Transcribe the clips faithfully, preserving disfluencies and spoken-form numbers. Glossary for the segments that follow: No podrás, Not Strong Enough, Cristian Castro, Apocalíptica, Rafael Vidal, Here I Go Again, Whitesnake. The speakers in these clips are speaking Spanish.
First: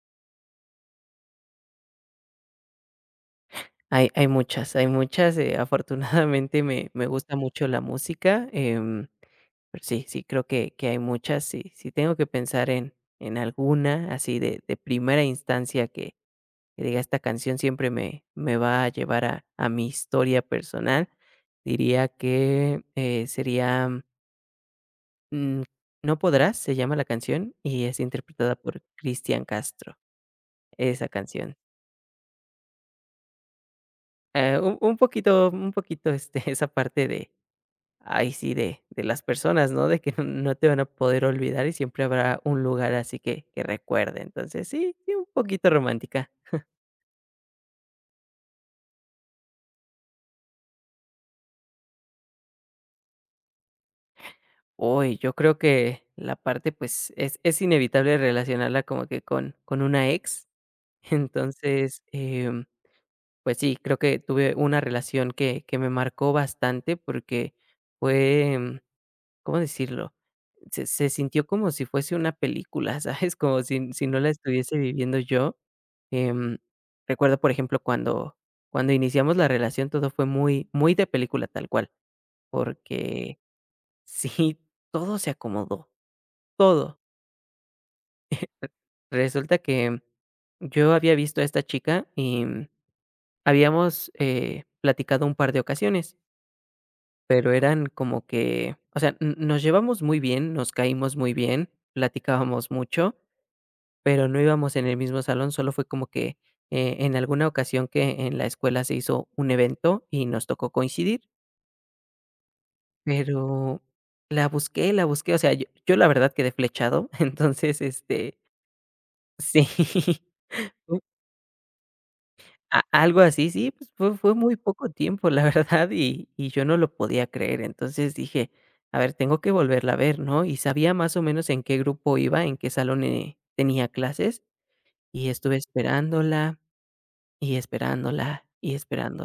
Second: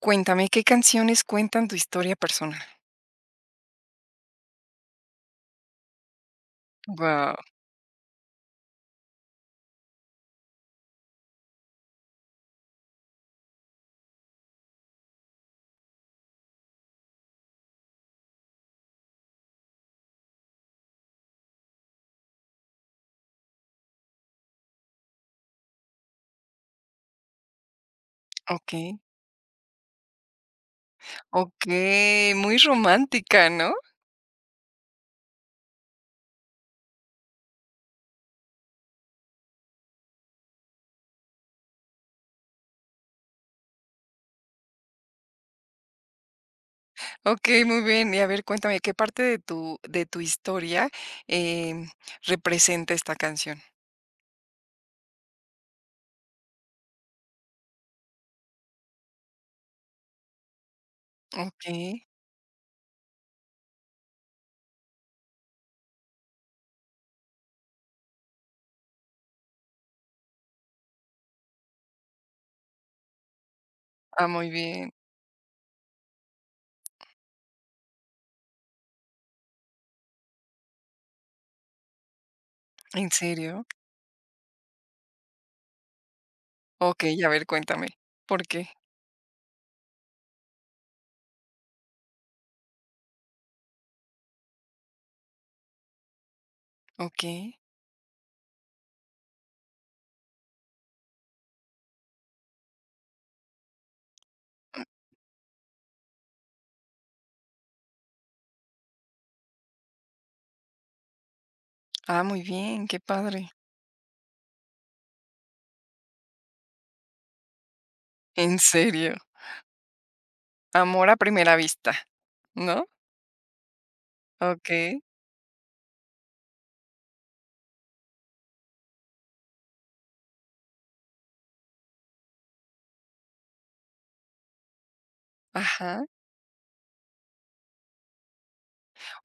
Cuéntame, ¿qué canciones cuentan tu historia personal? Hay hay muchas, hay muchas, eh, afortunadamente me me gusta Wow. mucho la música, em, pero sí, sí creo que que hay muchas, sí sí tengo que pensar en en alguna así de de primera instancia que que diga esta canción siempre me me va a llevar a a mi historia personal, diría que, eh, sería, mm, no podrás, se llama la canción, y es interpretada por okey, Cristian Castro, esa canción. okey, muy romántica, ¿no? Eh, un un poquito un poquito, este, esa parte de ay, sí, de de las personas, ¿no? De que no te van a poder olvidar y siempre habrá un lugar así que que recuerde. Entonces, sí, sí, un poquito romántica. Okey, muy bien. Y a ver, cuéntame, ¿qué parte de tu de tu historia, em, representa esta canción? Uy, yo creo que la parte, pues, es es inevitable relacionarla como que con con una ex. Entonces, Okey. em, pues sí, creo que tuve una relación que que me marcó bastante porque fue ¿cómo decirlo? Se se sintió como si fuese una película, ¿sabes? Como si si no Ah, la muy estuviese bien. viviendo yo. Em, recuerdo, por ejemplo, cuando cuando iniciamos la relación, todo fue muy muy de película tal cual, ¿En porque serio? sí, todo se acomodó, todo. Okey, a ver, cuéntame, ¿por qué? Resulta que yo había visto a esta chica y habíamos, eh, platicado un par de ocasiones, Okey. pero eran como que, o sea, n nos llevamos muy bien, nos caímos muy bien, platicábamos mucho. Pero no íbamos en el mismo salón, solo fue como que, eh, en alguna ocasión que en la escuela se hizo un evento y nos tocó coincidir, Ah, muy bien, qué padre. pero la busqué, la busqué, o sea, yo yo la verdad quedé flechado, entonces, este, ¿En serio? sí, Amor a primera vista, a ¿no? algo así, sí, pues fue fue muy poco Okey. tiempo, la verdad, y y yo no lo podía creer, entonces dije: "A ver, tengo que volverla a ver", ¿no? Y sabía más o menos en qué grupo iba, en qué salón, eh, tenía clases, y estuve Ajá. esperándola y esperándola, y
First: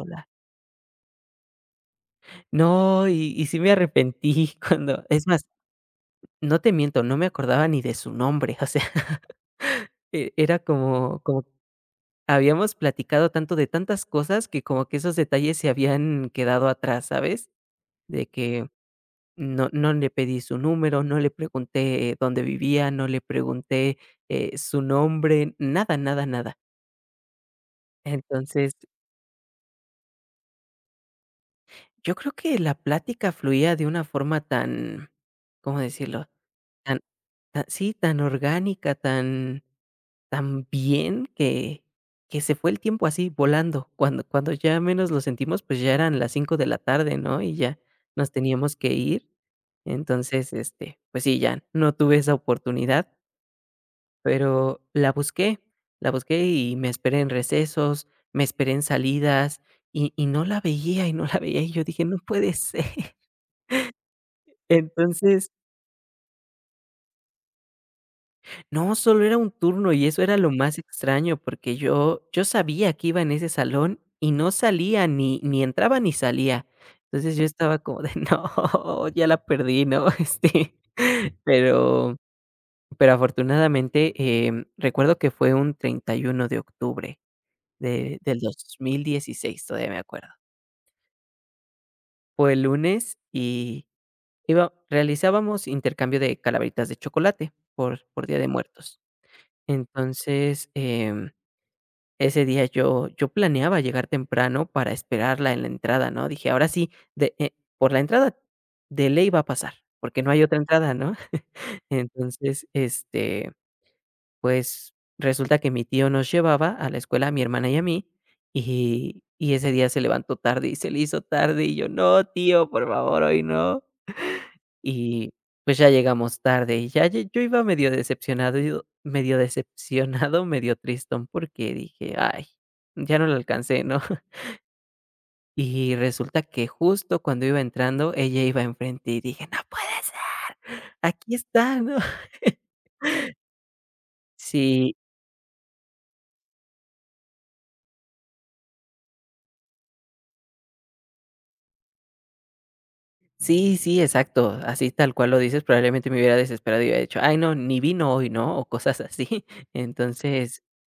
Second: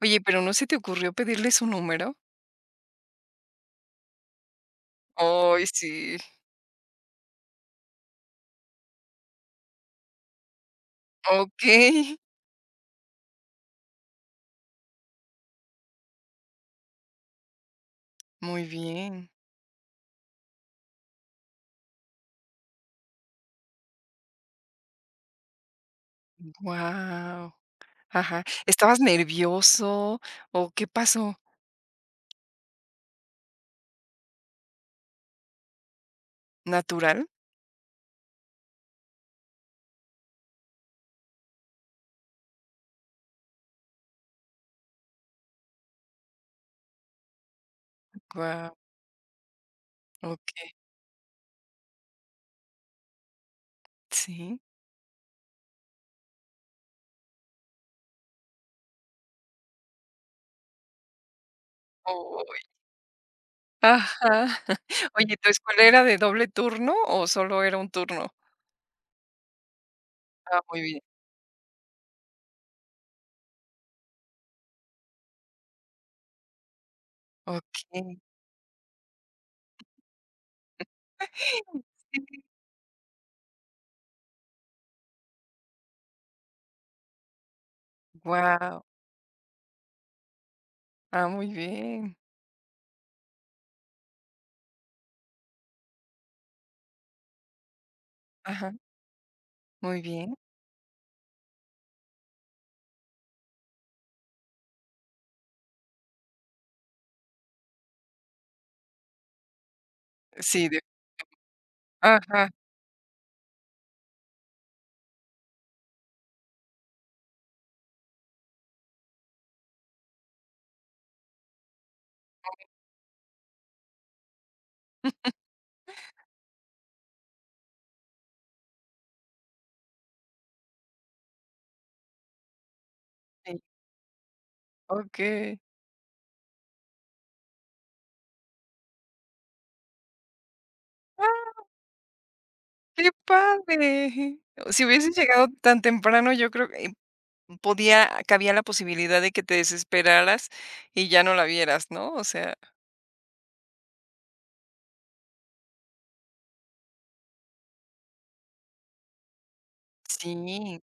Oye, ¿pero no se te ocurrió pedirle su número? No, y y sí me arrepentí cuando es más, Ay, sí. no te miento, no me acordaba ni de su nombre, o sea, e era como como Okey, habíamos platicado tanto de tantas cosas que como que esos detalles se habían quedado atrás, ¿sabes? De muy que bien. no no le pedí su número, no le pregunté eh, dónde vivía, no le pregunté, eh, su nombre, nada, nada, nada. Guau. Ajá. Entonces, ¿Estabas nervioso o qué pasó? yo creo que la plática fluía de una forma tan, ¿cómo decirlo? Tan ¿Natural? ta sí, tan orgánica, tan tan bien que que se fue el tiempo así volando. Cuando cuando ya menos lo sentimos, pues, ya eran las cinco de la tarde, ¿no? Y ya nos teníamos Guau, que ir. Entonces, okey, este, pues sí, ya no tuve esa oportunidad, sí. pero la busqué, la busqué y me esperé en recesos, me esperé en salidas y y no la veía, y no la veía, y yo dije: "No puede Uy, ser". ajá. Oye, ¿tu Entonces escuela era de doble turno o solo era un turno? no, solo era un turno, y eso era lo Ah, más muy bien. extraño, porque yo yo sabía que iba en ese salón y no salía, ni ni entraba ni salía. Entonces, yo estaba como de: Okey. "No, ya la perdí", ¿no? Este, Sí. pero pero afortunadamente, em, recuerdo que fue un treinta y uno de octubre de del dos Guau. mil dieciséis todavía me acuerdo. Ah, muy bien. Fue el lunes y iba realizábamos intercambio de calaveritas de chocolate por por Día de Ajá, Muertos. muy bien. Entonces, em ese día yo yo planeaba llegar temprano para esperarla en la entrada, ¿no? Dije: "Ahora sí, de eh, por la entrada de ley va a pasar, porque no hay otra Sí, de entrada", ¿no? ajá, Entonces, este, pues, resulta que mi tío nos llevaba a la escuela a mi hermana y a mí, y y ese día se levantó tarde y se le hizo tarde, y yo: "No, tío, por favor, hoy no". Y, pues, ya llegamos tarde, y ya ye yo iba medio decepcionado, yo medio decepcionado, medio tristón, porque dije: "Ay, ya no la sí, alcancé", ¿no? okey. Y resulta que justo cuando iba entrando, ella iba enfrente, y dije: "No puede ser, aquí ¡Ah, está", ¿no? qué padre! Si Sí, hubieses llegado tan temprano, yo creo que podía cabía la posibilidad de que te desesperaras y ya no la vieras, ¿no? O sea, sí, sí, exacto, así tal cual lo dices, probablemente me hubiera desesperado y hubiera dicho: "Ay, no, ni vino hoy", ¿no? O cosas así. Entonces sí.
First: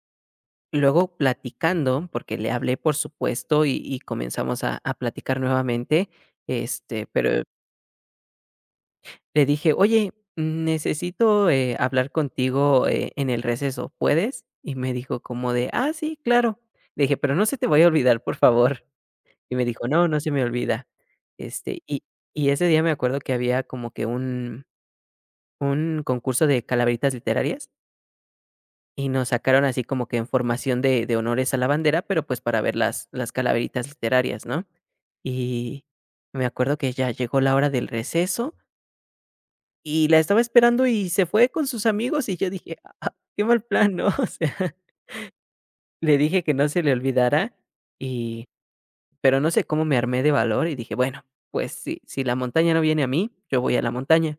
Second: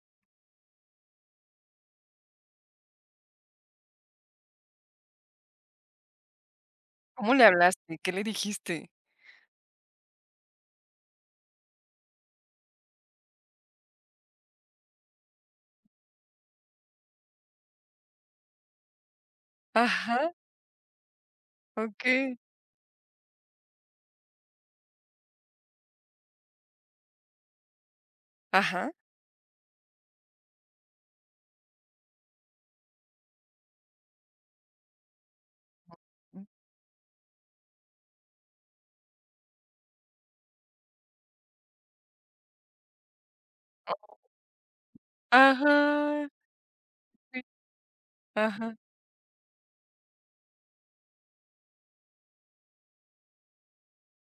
luego platicando, porque le hablé, por supuesto, y y comenzamos a a platicar nuevamente, este, ¿Cómo pero le hablaste? ¿Qué le dijiste? le dije: "Oye, necesito, eh, hablar contigo, eh, en el receso, ¿puedes?". Y me dijo como de: "Ah, sí, claro". Le dije: "Pero no se te vaya a olvidar, por favor". Y me dijo: "No, no se Ajá, me olvida". Este, y okey. y ese día me acuerdo que había como que un un concurso de calaveritas literarias. Ajá. Y nos sacaron así como que en formación de de honores a la bandera, pero, pues, para ver las las calaveritas literarias, ¿no? Y me acuerdo que ya llegó la hora del receso y la estaba esperando y se fue con sus amigos, y yo dije: "Ah, qué mal plan", ¿no? O sea, le Ajá, dije que no se le sí, olvidara y ajá. pero no sé cómo me armé de valor y dije: "Bueno, pues si si la montaña no viene a mí, yo voy a la montaña".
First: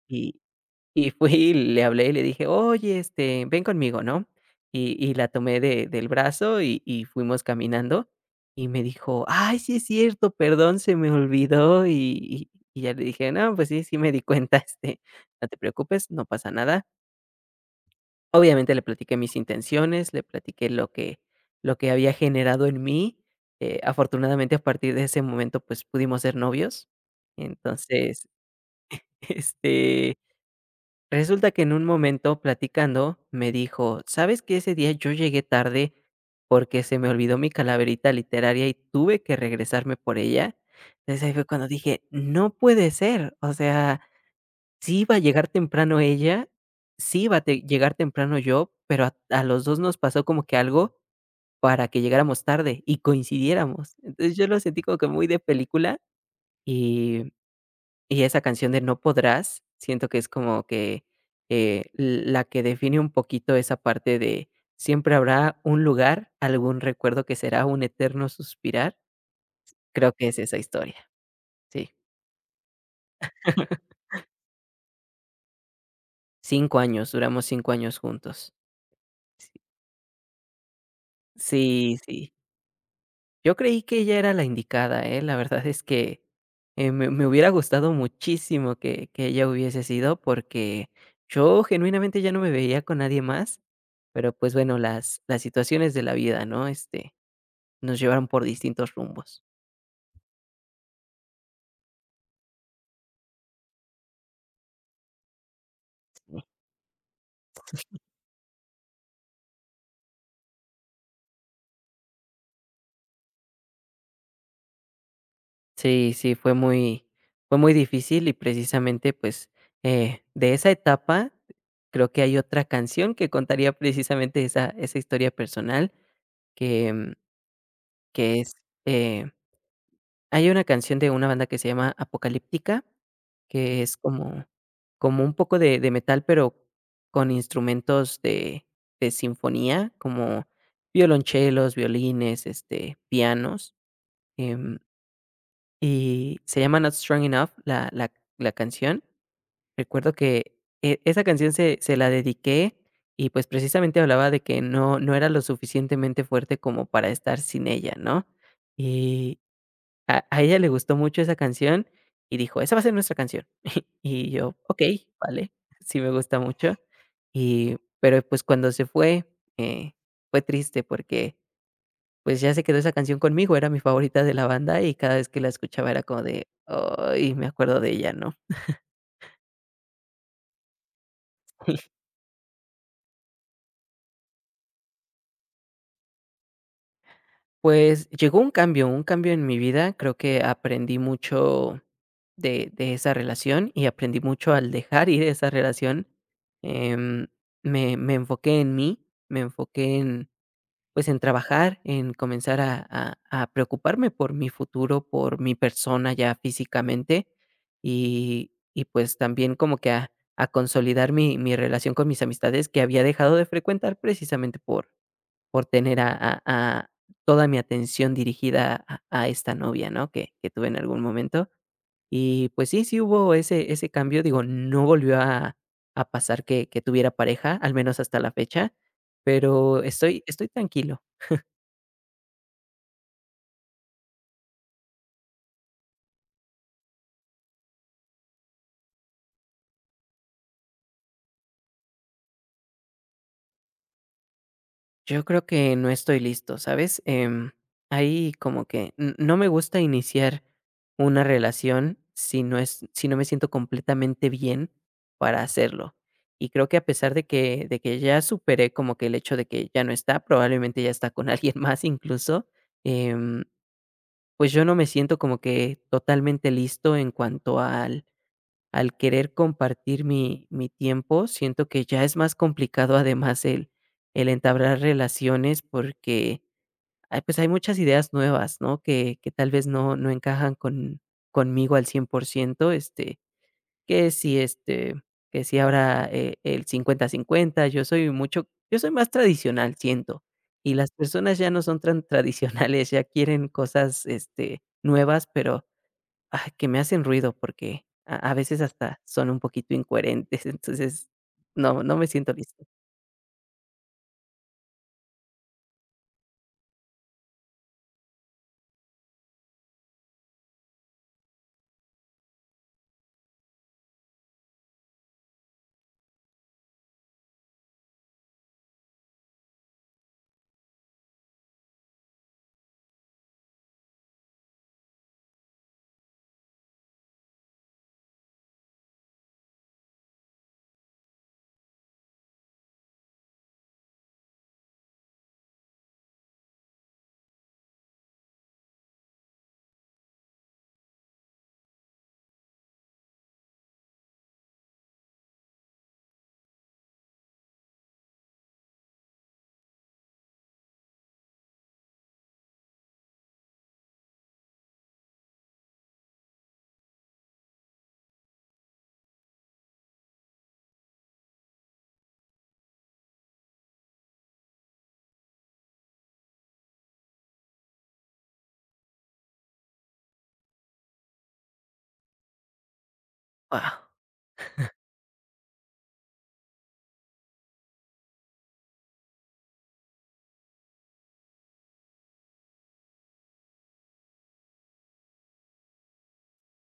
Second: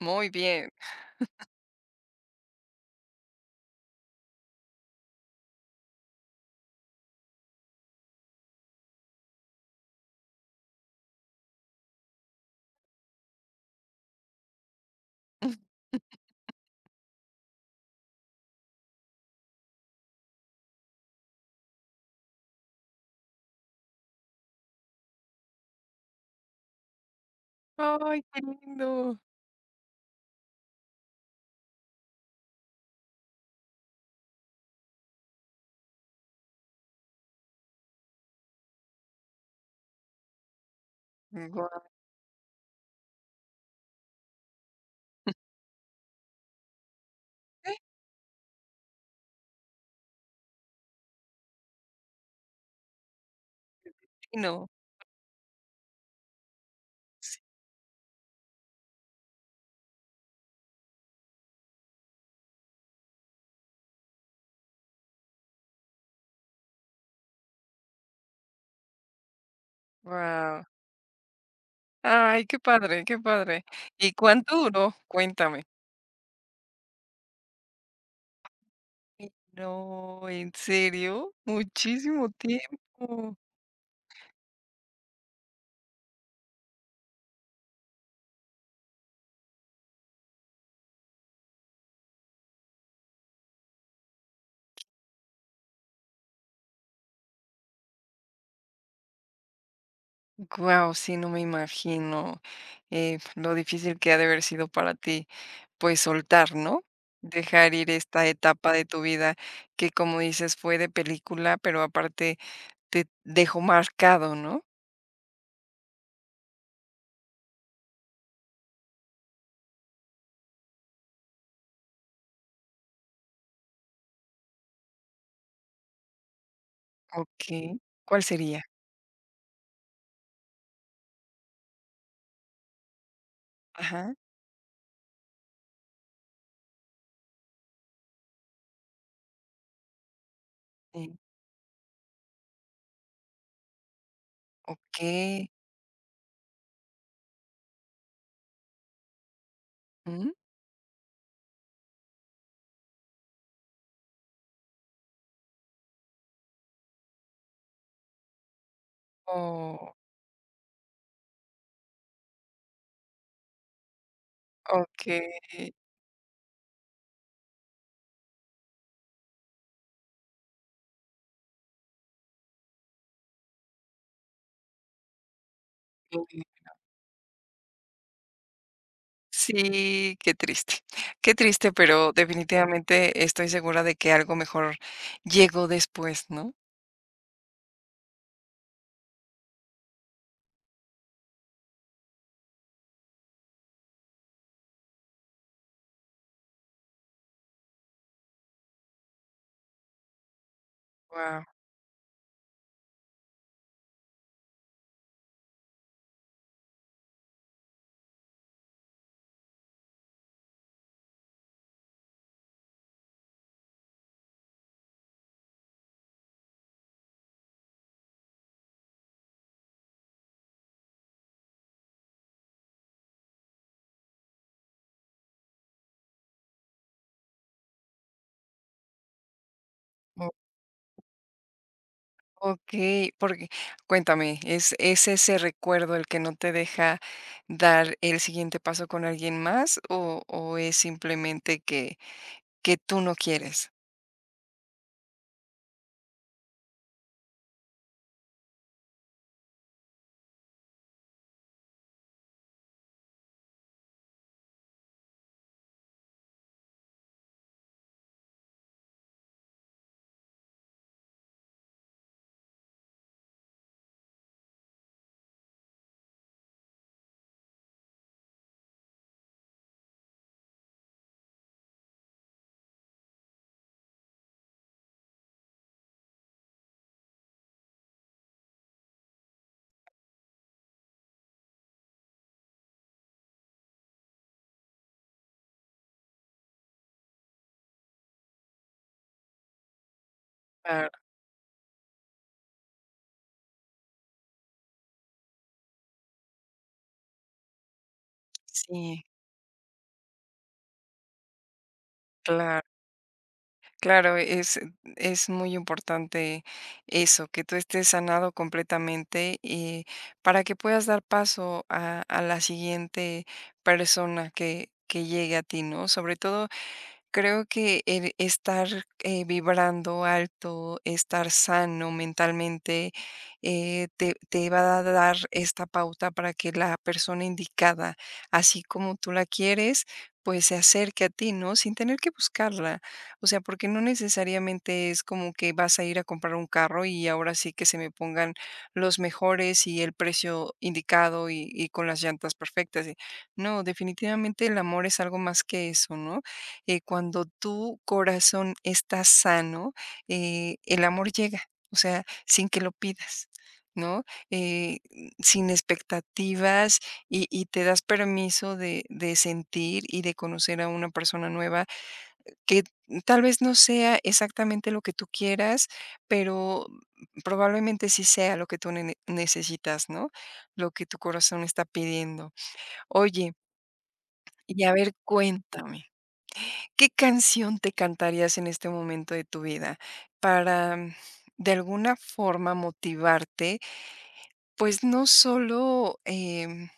Muy Y bien. y fui y le hablé y le dije: "Oye, este, ven conmigo", ¿no? Y y la tomé de del brazo y y fuimos caminando, y me dijo: "Ay, sí es cierto, perdón, se me olvidó", y y y ya le dije: "No, pues sí, sí me di cuenta, este, no te preocupes, no pasa nada". Obviamente le platiqué mis intenciones, le platiqué lo que lo que había generado en mí, eh, afortunadamente, a partir de ese momento, pues, pudimos ser novios. Ay, Entonces, qué lindo. este resulta que en un momento platicando me dijo, ¿sabes que ese día yo llegué tarde porque se me olvidó mi calaverita literaria y tuve que regresarme por ella? Entonces ahí fue cuando Guau, dije, no puede ser, o sea, sí iba a llegar temprano ella, sí iba a te- qué llegar temprano yo, pero a, a los dos nos pasó como que algo para que llegáramos tarde y coincidiéramos. Entonces yo lo fino. sentí como que muy de película y esa canción de No podrás, siento que es como que, eh, la que define un poquito esa parte de siempre habrá un lugar, algún recuerdo que será un eterno suspirar. Creo que es esa Guau. historia, sí. Ay, qué padre, qué padre. ¿Y cuánto duró? Cuéntame. Cinco años, duramos cinco años juntos. Ay, Sí, no, ¿en serio? sí, Muchísimo sí. tiempo. Yo creí que ella era la indicada, ¿eh? La verdad es que, eh, me me hubiera gustado muchísimo que que ella hubiese sido, porque yo genuinamente ya no me veía con nadie más. Pero, pues, bueno, las las situaciones de la vida, ¿no? Este, nos llevaron por distintos rumbos. Guau, sí, no me imagino eh, lo difícil que ha de haber sido para ti, pues soltar, ¿no? Dejar ir esta etapa de tu vida que, como dices, fue de película, pero aparte te dejó marcado, ¿no? Sí, sí, fue muy fue muy difícil y precisamente, pues, eh, de esa etapa creo que hay otra canción que contaría precisamente esa esa historia personal que, mm, Okey. ¿Cuál que es, sería? eh hay una canción de una banda que se llama Apocalíptica, que es Ajá, como como un poco de de metal, pero con instrumentos de de sinfonía, como sí. violonchelos, violines, este, pianos, em, Okey. y se llama Not Strong Enough la la la canción. Recuerdo Mm. que e esa canción se se la dediqué y, pues, precisamente hablaba de que no no era lo suficientemente fuerte como para estar sin ella, ¿no? Y Oh, a a ella le gustó mucho esa canción y dijo: "Esa va a ser nuestra canción". Y yo: "Ok, okey. vale". Sí me gusta mucho. Y pero, pues, cuando se fue, eh, fue triste porque, pues, ya se quedó esa canción conmigo, era mi favorita de la banda y cada vez que la escuchaba era como de: "Ay, me acuerdo de ella", ¿no? Sí, qué triste. Qué triste, pero definitivamente estoy segura de que algo mejor llegó después, ¿no? Pues, llegó un cambio, un cambio en mi vida, creo que aprendí mucho de de esa relación y aprendí mucho al dejar ir esa relación, em, me me enfoqué en mí, me enfoqué en, pues, en trabajar, en comenzar a a a preocuparme por mi futuro, por mi persona ya físicamente y y, pues, también como que a a consolidar mi mi relación con mis amistades que había dejado de frecuentar precisamente por por tener a a a toda mi atención dirigida a a esta novia, ¿no?, que que tuve en algún momento. Y pues sí, sí hubo ese ese cambio, digo, no volvió a a pasar que que tuviera pareja, al menos hasta la fecha, pero estoy Wow. estoy tranquilo. Okey, porque cuéntame, ¿es es ese recuerdo el que no te deja dar el siguiente paso con alguien más o o es simplemente que que tú no quieres? Yo creo que no estoy listo, ¿sabes? Em, ahí como que n no me gusta iniciar una relación si no es si no me siento completamente bien para hacerlo. Y creo que a pesar de que de que ya superé como que el hecho de que ya no está, probablemente ya está con alguien más incluso, em, pues yo no me siento como que totalmente listo en cuanto al al querer compartir mi mi tiempo. Siento que ya es más complicado, además, el el entablar relaciones porque, ah, pues, hay muchas ideas nuevas, ¿no? Que que tal vez no no encajan con conmigo al cien por ciento, este, que si, este, que si ahora, eh, el cincuenta cincuenta yo soy mucho yo soy más tradicional, siento, y Claro, las personas ya no son tan tradicionales, ya quieren cosas, este, nuevas, pero, ah, que me hacen ruido porque a a veces hasta sí, son un poquito incoherentes, entonces, no, no me siento claro, listo. claro, es es muy importante eso, que tú estés sanado completamente, eh, para que puedas dar paso a a la siguiente persona que que llegue a ti, ¿no? Sobre todo creo que el estar eh, vibrando alto, estar sano mentalmente, eh, te, te va a dar esta pauta para que la persona indicada, así como tú la quieres, pues se acerque a ti, ¿no? Sin tener que buscarla. O sea, porque no necesariamente es como que vas a ir a comprar un carro y ahora sí que se me pongan los mejores y el precio indicado y, y con las llantas perfectas. No, definitivamente el amor es algo más que eso, ¿no? Eh, cuando tu corazón está sano, eh, el amor llega, o sea, sin que lo pidas, ¿no? Eh, Sin expectativas y, y te das permiso de, de sentir y de conocer a una persona nueva que tal vez no sea exactamente lo que tú quieras, pero probablemente sí sea lo que tú ne- necesitas, ¿no? Lo que tu corazón está pidiendo. Oye, Ah, y a ver, cuéntame. ¿Qué canción te cantarías en este momento de tu vida para, mm, de alguna forma, motivarte, pues no solo, em,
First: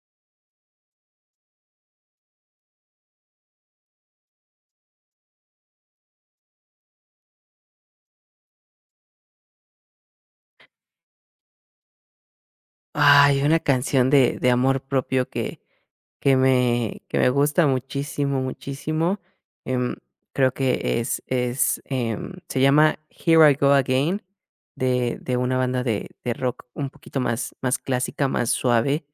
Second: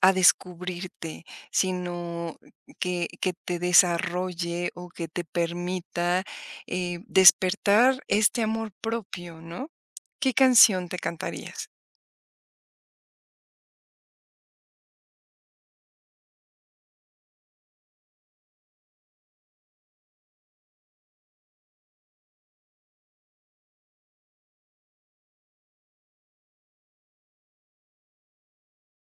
a descubrirte, sino que que te desarrolle o que te permita, eh, despertar este amor propio, ¿no? ¿Qué canción te cantarías? ay, una canción de de amor propio que que me que me gusta muchísimo, muchísimo, em, creo que es es, em, se llama Here I Go Again, de de una banda de de rock un poquito más más clásica, más suave,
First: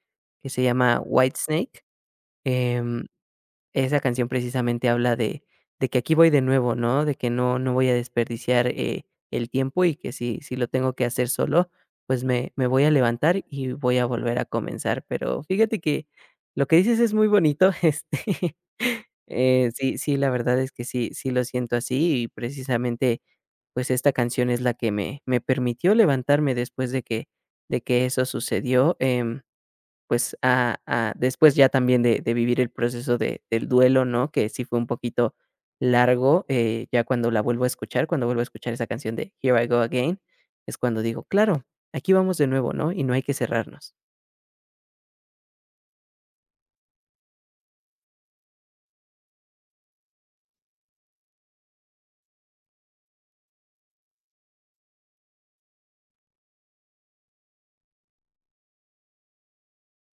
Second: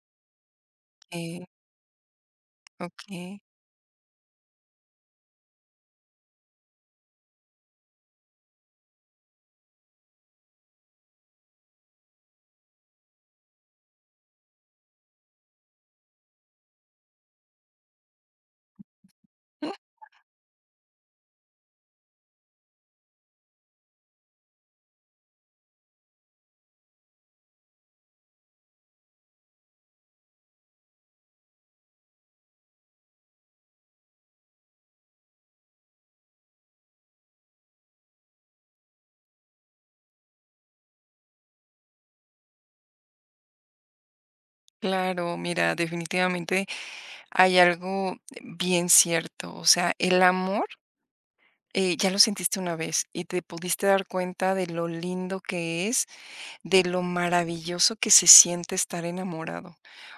que se llama Eh, Whitesnake, em Okey. esa canción precisamente habla de de que aquí voy de nuevo, ¿no? De que no no voy a desperdiciar, eh, el tiempo y que si si lo tengo que hacer solo, pues me me voy a levantar y voy a volver a comenzar. Pero fíjate que lo que dices es muy bonito, este, eh, sí sí, la verdad es que sí sí lo siento así y precisamente, pues, esta canción es la que me me permitió levantarme después de que de que eso sucedió, em pues, a a después ya también de de vivir el proceso de del duelo, ¿no? Que sí fue un poquito largo, eh, ya cuando la vuelvo a escuchar, cuando vuelvo a escuchar esa canción de Here I Go Again, es cuando digo: "Claro, aquí vamos de nuevo, ¿no? Y no hay que cerrarnos". Claro, mira, definitivamente hay algo bien cierto, o sea, el amor eh, ya lo sentiste una vez y te pudiste dar cuenta de lo lindo que es, de lo maravilloso que se siente estar enamorado.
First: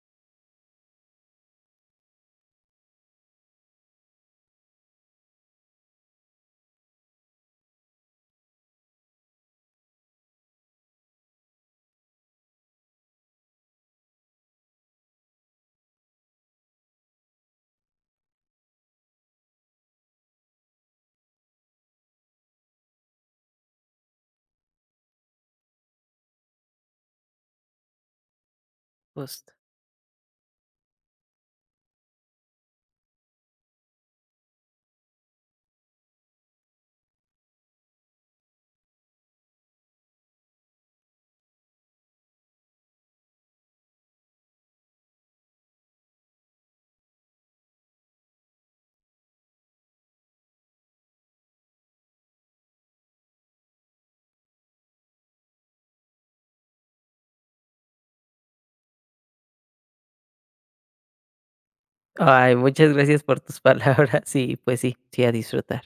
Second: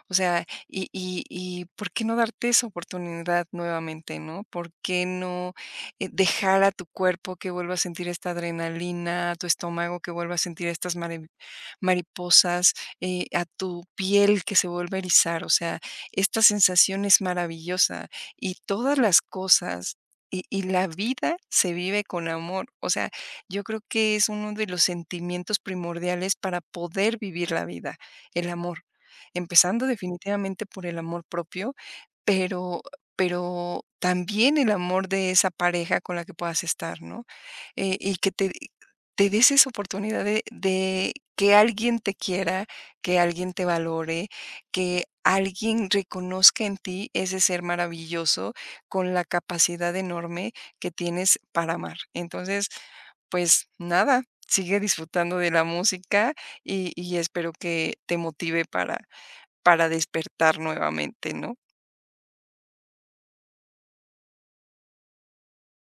O sea, y, y, y ¿por qué no darte esa oportunidad nuevamente, no? ¿Por qué no eh, dejar a tu cuerpo que vuelva a sentir esta adrenalina, a tu estómago que vuelva a sentir estas marav- mariposas, eh, a tu piel que se vuelva a erizar? O sea, esta sensación es maravillosa y todas las cosas y, y la vida se vive con amor. O sea, yo creo que es uno de los sentimientos primordiales para poder vivir la vida, el amor. Justo. Empezando definitivamente por el amor propio, pero pero también el amor de esa pareja con la que puedas estar, ¿no? Eh, y que te te des esa oportunidad de de que alguien te quiera, que alguien te valore, que alguien reconozca en ti ese ser maravilloso con la capacidad enorme que tienes para amar. Entonces, pues nada, sigue disfrutando de la música y y espero que te motive para para despertar nuevamente, ¿no? Ay, muchas gracias por tus palabras y, pues sí, sí, a disfrutar.